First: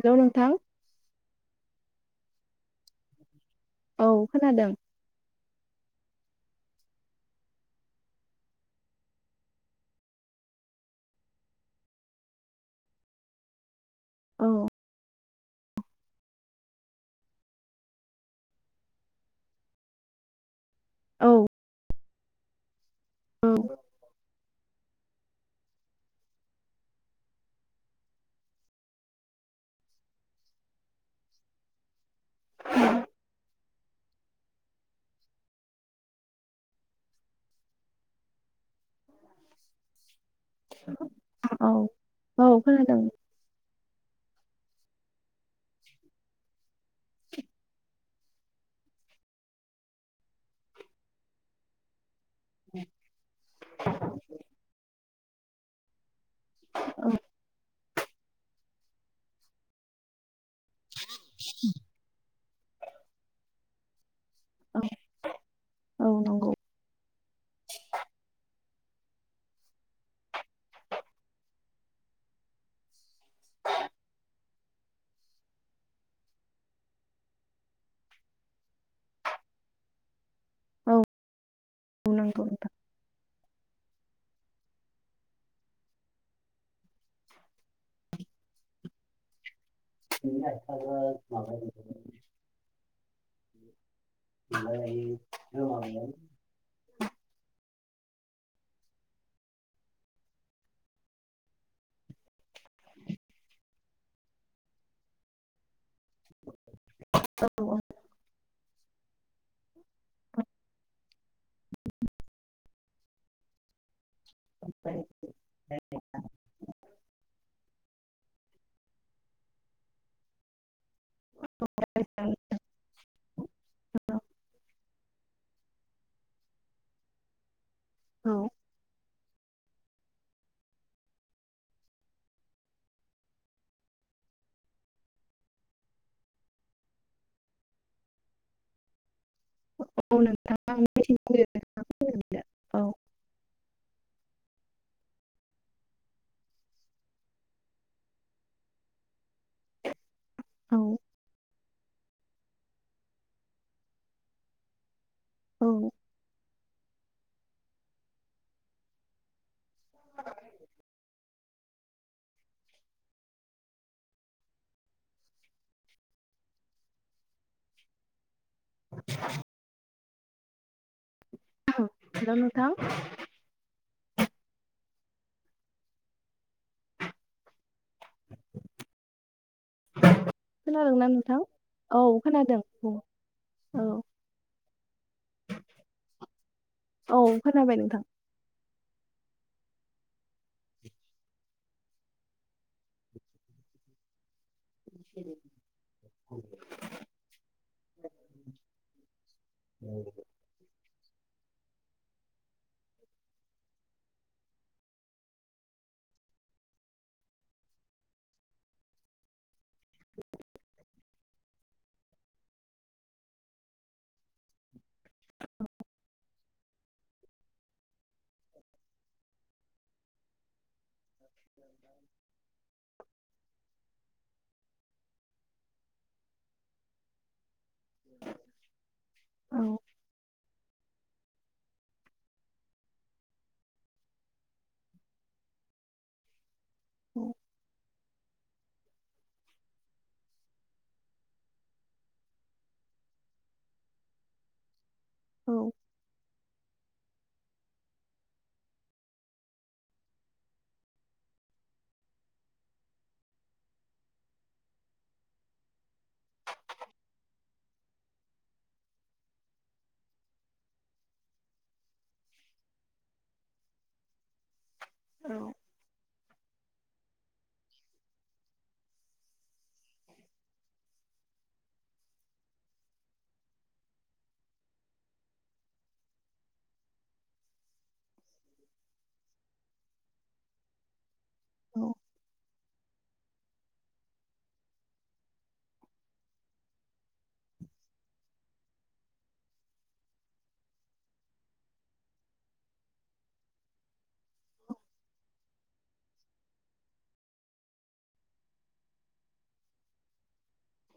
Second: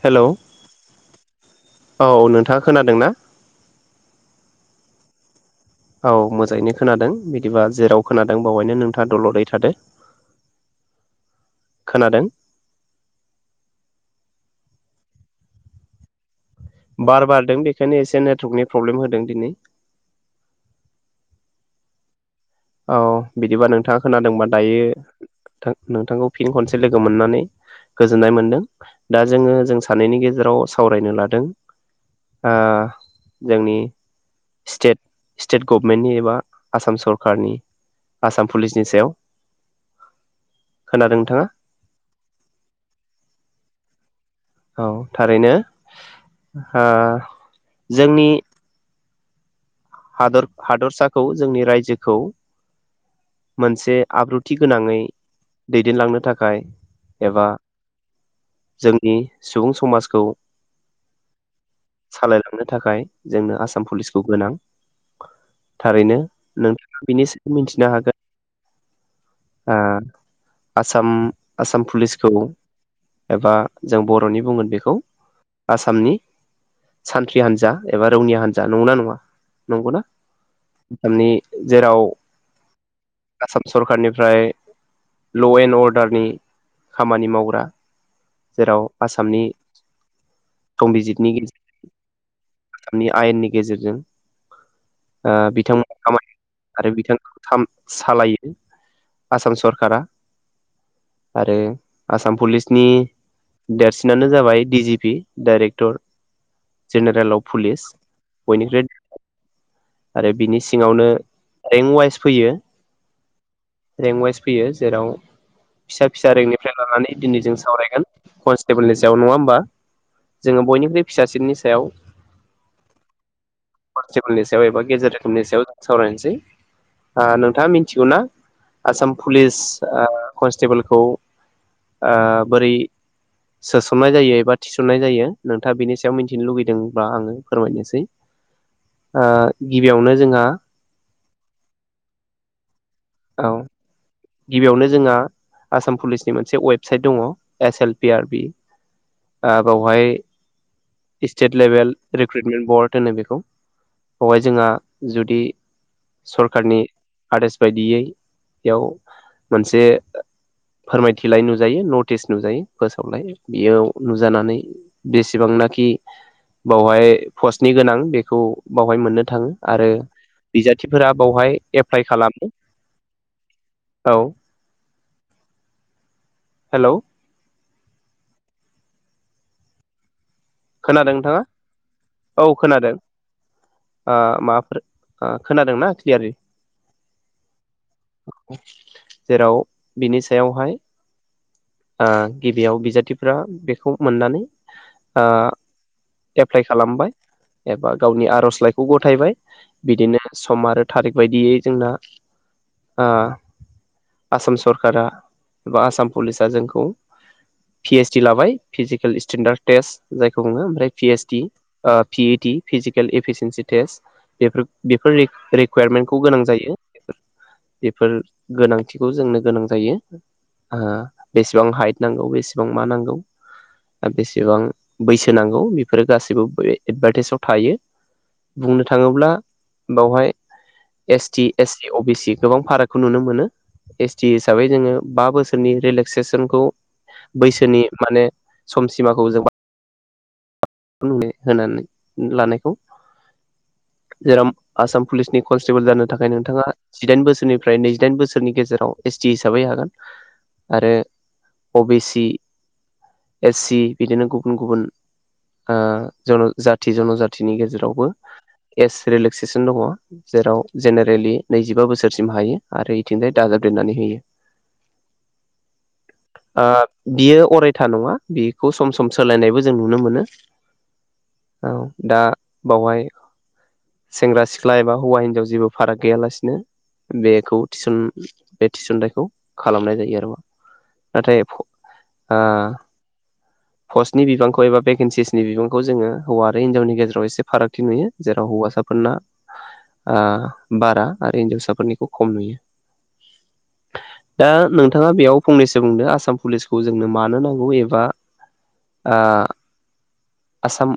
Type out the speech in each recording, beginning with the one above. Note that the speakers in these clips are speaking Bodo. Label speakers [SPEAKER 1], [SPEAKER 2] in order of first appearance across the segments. [SPEAKER 1] हेल'
[SPEAKER 2] हेलौ
[SPEAKER 1] नोंथां।
[SPEAKER 2] औ नोंथाङा खोनादों ना?
[SPEAKER 1] औ खोनादों।
[SPEAKER 2] औ मोजाङैनो खोनादों बिदिबा जेराव खोनादों बेावहायनो नोंथाङा दलदै थादो। खोनादों।
[SPEAKER 1] औ।
[SPEAKER 2] बार बारदों बेखायनो एसे नेटवर्कनि प्रब्लेम होदों दिनै।
[SPEAKER 1] औ।
[SPEAKER 2] औ बिदिबा नोंथाङा खोनादोंबा दायो नोंथांखौ फिन खनसे लोगो मोननानै गोजोननाय मोनदों दा जोंङो जों सानैनि गेजेराव सावरायनो लादों ओ जोंनि स्टेत स्टेट गभमेन्टनि एबा आसाम सरकार सखारनि आसाम पुलिसनि सायाव खोनादों नोंथाङा?
[SPEAKER 1] औ औ खोनादों
[SPEAKER 2] औ थारैनो। ओ जोंनि हादर हादरसाखौ जोंनि रायजोखौ मोनसे आब्रुथि गोनाङै दैदेनलांनो थाखाय
[SPEAKER 1] औ
[SPEAKER 2] थाखाय एबा जोंनि सुबुं समाजखौ
[SPEAKER 1] [unintelligible]
[SPEAKER 2] सालायलांनो थाखाय जोंनो आसाम पुलिसखौ गोनां
[SPEAKER 1] औ औ
[SPEAKER 2] थारैनो
[SPEAKER 1] नंगौ
[SPEAKER 2] नोंथाङा बिनि सोमोन मिथिनो हागोन ओ आसाम आसाम पुलिसखौ एबा जों बर'नि बुंगोन बेखौ आसामनि सानथ्रि हान्जा एबा रौनि हान्जा नंगौ ना नङा? नंगौना
[SPEAKER 1] औ
[SPEAKER 2] आसामनि जेराव
[SPEAKER 1] औ नंगौ नोंथां
[SPEAKER 2] आसाम सरखारनि ओमफ्राय लएणड अर्डारनि खामानि मावग्रा जेराव आसामनि संबिजितनि गेजेरजों आसामनि आयेननि गेजेरजों ओ बिथांमोना खामानि आरो बिथां सालायो आसाम सरखारा आरो आसाम पुलिसनि देरसिनानो जाबाय D G P director general अब
[SPEAKER 1] औ
[SPEAKER 2] पुलिस बयनिख्रुइ आरो
[SPEAKER 1] औ
[SPEAKER 2] बिनि सिङावनो रेंक वाइस फैयो। रेंक वाइस फैयो जेराव फिसा फिसा रेंकनिफ्राय लानानै दिनै जों सावरायगोन कनस्टेबोलनि सायाव नङा होमबा जोङो बयनिख्रुइ फिसासिननि सायाव कनस्टेबोलनि स गेजेर रोखोमनि सायाव जों सावरायनोसै ओ नोंथाङा मि मिथिगौना
[SPEAKER 1] औ
[SPEAKER 2] आसाम पुलिस कनस्टेबोलखौ ओ बोरै सोसननाय जायो एबा थिसननाय जायो नोंथाङा बिनि सायाव मिथिनो लुुबैदोंब्ला आङो फोरमायनोसै। ओ
[SPEAKER 1] औ
[SPEAKER 2] गिबियावनो जोंहा
[SPEAKER 1] नोंथां आं मिथिनो लुबैदों नोंथाङा [unintelligible]
[SPEAKER 2] औ गिबियावनो जोंहा आसाम पुलिसनि मोनसे वेबसाइट दङ S L P R B O बेवहाय
[SPEAKER 1] औ
[SPEAKER 2] लेभेल रिक्रुइटमेन्ट बर्ड होनो बेखौ बेवहाय जोंहा जुदि सरखारनि आदोस बायदियै बेयाव मोनसे फोरमायथिलाय नु नुजायो नटिस नुजायो फोसावलाय बेयाव नुजानानै बेसेबांनाखि बावहाय पस्टनि गोनां बेखौ बावहाय मोननो थाङो आरो बिजा थिफोरा बेवहाय
[SPEAKER 1] औ
[SPEAKER 2] एप्लाइ
[SPEAKER 1] हेल'
[SPEAKER 2] खालामो।
[SPEAKER 1] नोंथां
[SPEAKER 2] औ हेलौ
[SPEAKER 1] [inaudible]
[SPEAKER 2] खोनादों
[SPEAKER 1] नोंथां
[SPEAKER 2] नोंथाङा औ खोनादों
[SPEAKER 1] औ
[SPEAKER 2] ओ माबाफोर खोनादोंना क्लियारै?
[SPEAKER 1] औ खोनाबाय नोंथां
[SPEAKER 2] [inaudible] जेराव बिनि सायावहाय ओ गिबियाव बिजाथिफोरा बेखौ मोननानै आ एप्लाइ खालामबाय एबा गावनि आर'जलाइखौ गथायबाय बिदिनो सम आरो थारिख बायदियै जोंना आसाम सरखारा एबा आसाम पुलिसा जोंखौ पि एइस डि लाबाय फिजिकेल स्टेेनडार्ड टेस्ट जायखौ बुङो ओमफ्राय P S D PET physical efficiency test before before रिक-रिकुवारमेन्ट खौ गोनां जायो बेफोर गोनांथिखौ जोंनो गोनां जायो ओ बेसेबां हाइट नांगौ बेसेबां मा नांगौ बेसेबां बैसो नांगौ बेफोरो गासैबो बे एदभार्टाइसाव थायो बुंनो थाङोब्ला
[SPEAKER 1] औ
[SPEAKER 2] बावहाय S T S C O B C गोबां फारागखौ नुनो मोनो एस टि हिसाबै जोङो बा बोसोरनि रिलेक्सेसनखौ
[SPEAKER 1] औ
[SPEAKER 2] बैसोनि माने समसिमाखौ जों [unintelligible] होनानै लानायखौ जेराव आसाम पुलिसनि
[SPEAKER 1] औ
[SPEAKER 2] कनस्टेबोल जानो थाखाय नोंथाङा जिदाइन बोसोरनिफ्राय नैजिदाइन बोसोरनि गेजेराव एस टि हिसाबै हागोन आरो अ बि सि एस सि बिदिनो गुबुन गुबुन ओ जन जाथि जन'जाथिनि गेजेरावबो एस रिलेक्सेसन दङ जेराव जेनेरेलि नैजिबा बोसोरसिम हायो आरो इथिंजाय दाजाबदेनानै होयो
[SPEAKER 1] औ
[SPEAKER 2] ओ बियो अरायथा नङा बिखौ सम सम सोलायनायबो जों नुनो मोनो औ दा बावहाय सेंग्रा सिख्ला एबा हौवा हिनजाव जेबो फाराग गैयालासिनो बेखौ थिसन बे थिसनथायखौ खालामनाय जायो आरोबा नाथाय फ आ फसनि बिबांखौ एबा बे केनसिसनि बिबांखौ जोङो हौवा आरो हिन्जावनि गेजेराव एसे फारागथि नुयो जेराव हौवासाफोरना आ बारा आरो हिनजावसाफोरनिखौ खम नुयो। दा नोंथाङा बेयाव फंनैसो बुंदों आसाम पुलिसखौ जोंनो मानो नांगौ एबा आ आसाम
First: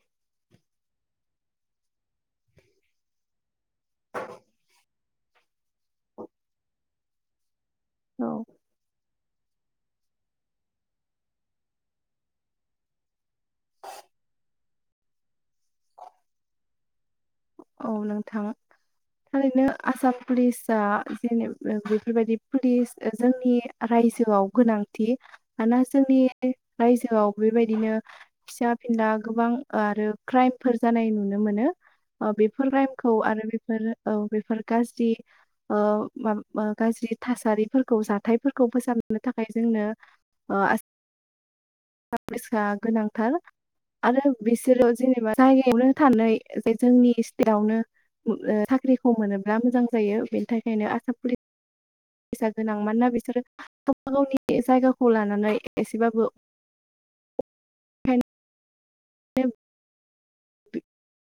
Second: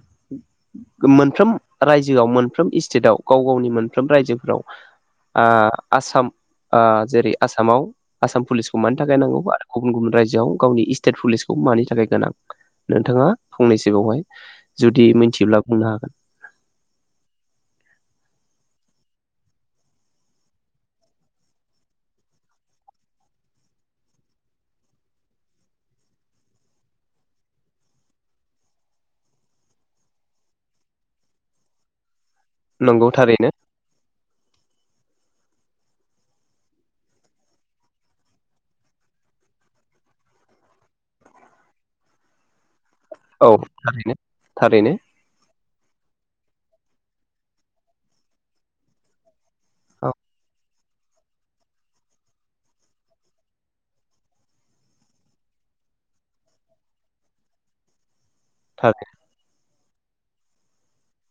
[SPEAKER 2] मोनफ्रोम रायजोआव मोनफ्रोम स्टेटआव गाव गावनि मोनफ्रोम रायजोफ्राव आ आसाम आ जेरै आस सामाव
[SPEAKER 1] औ
[SPEAKER 2] आसाम पुलिसखौ मानि थाखाय नांगौ बा गुबुन गुबुन रायजोआव गावनि स्टेट पुलिसखौ मानि थाखाय गोनां नोंथाङा फंनैसो बावहाय जुदि मिथिब्ला बुंनो हागोन
[SPEAKER 1] औ नोंथां थारैनो आसाम पुलिसाआ जेनेब बेफोरबायदि पुलिस जोंनि रायजोआव गोनांथि मानोना जोंनि रायजोआव बेबायदिनो फिसा फिनला गोबां आरो क्राइमफोर जानाय नुनो मोनो बेफोर
[SPEAKER 2] नंगौ
[SPEAKER 1] राइमखौ आरो
[SPEAKER 2] थारैनो
[SPEAKER 1] बेफोर औ बेफोर गाज्रि औ ओ गाज्रि थासारिफोरखौ जाथायफोरखौ फोसाबनो थाखाय जोंनो ओ आसाम [unintelligible] गोनांथार
[SPEAKER 2] औ थारैनो
[SPEAKER 1] आरो बिसोरो
[SPEAKER 2] थारैनो
[SPEAKER 1] जेनेबा जायगायावनो थानै [unintelligible] जोंनि स्टेटआवनो ओ साख्रिखौ मोनोब्ला मोजां
[SPEAKER 2] औ
[SPEAKER 1] जायो बेनि थाखायनो आसाम पुलिससा गोनां मानोना बिसोरो गावबा गावनि जायगाखौ लानानै एसेबाबो ओंखायनो
[SPEAKER 2] [unintelligible]
[SPEAKER 1] [unintelligible]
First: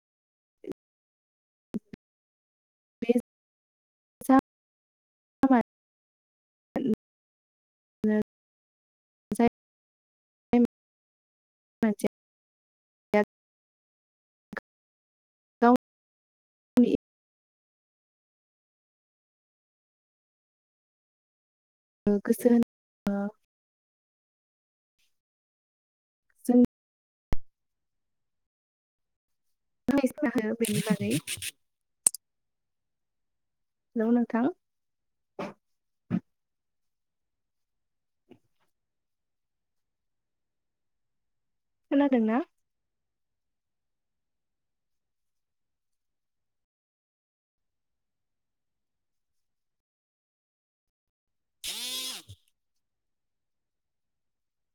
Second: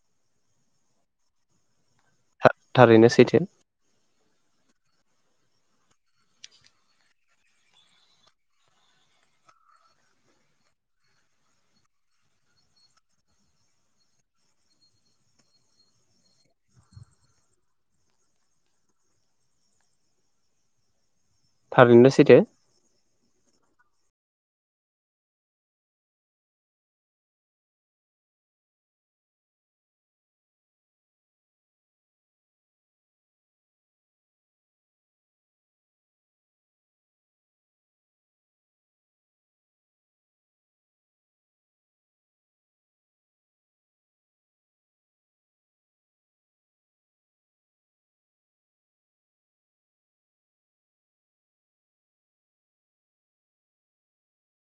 [SPEAKER 2] थारैनो
[SPEAKER 1] बे
[SPEAKER 2] सैथो।
[SPEAKER 1] [unintelligible] [unintelligible]
[SPEAKER 2] थारैनो सैथो।
[SPEAKER 1] ओ जों [unintelligible] बेनि बागै हेलौ नोंथां? खोनादोंना?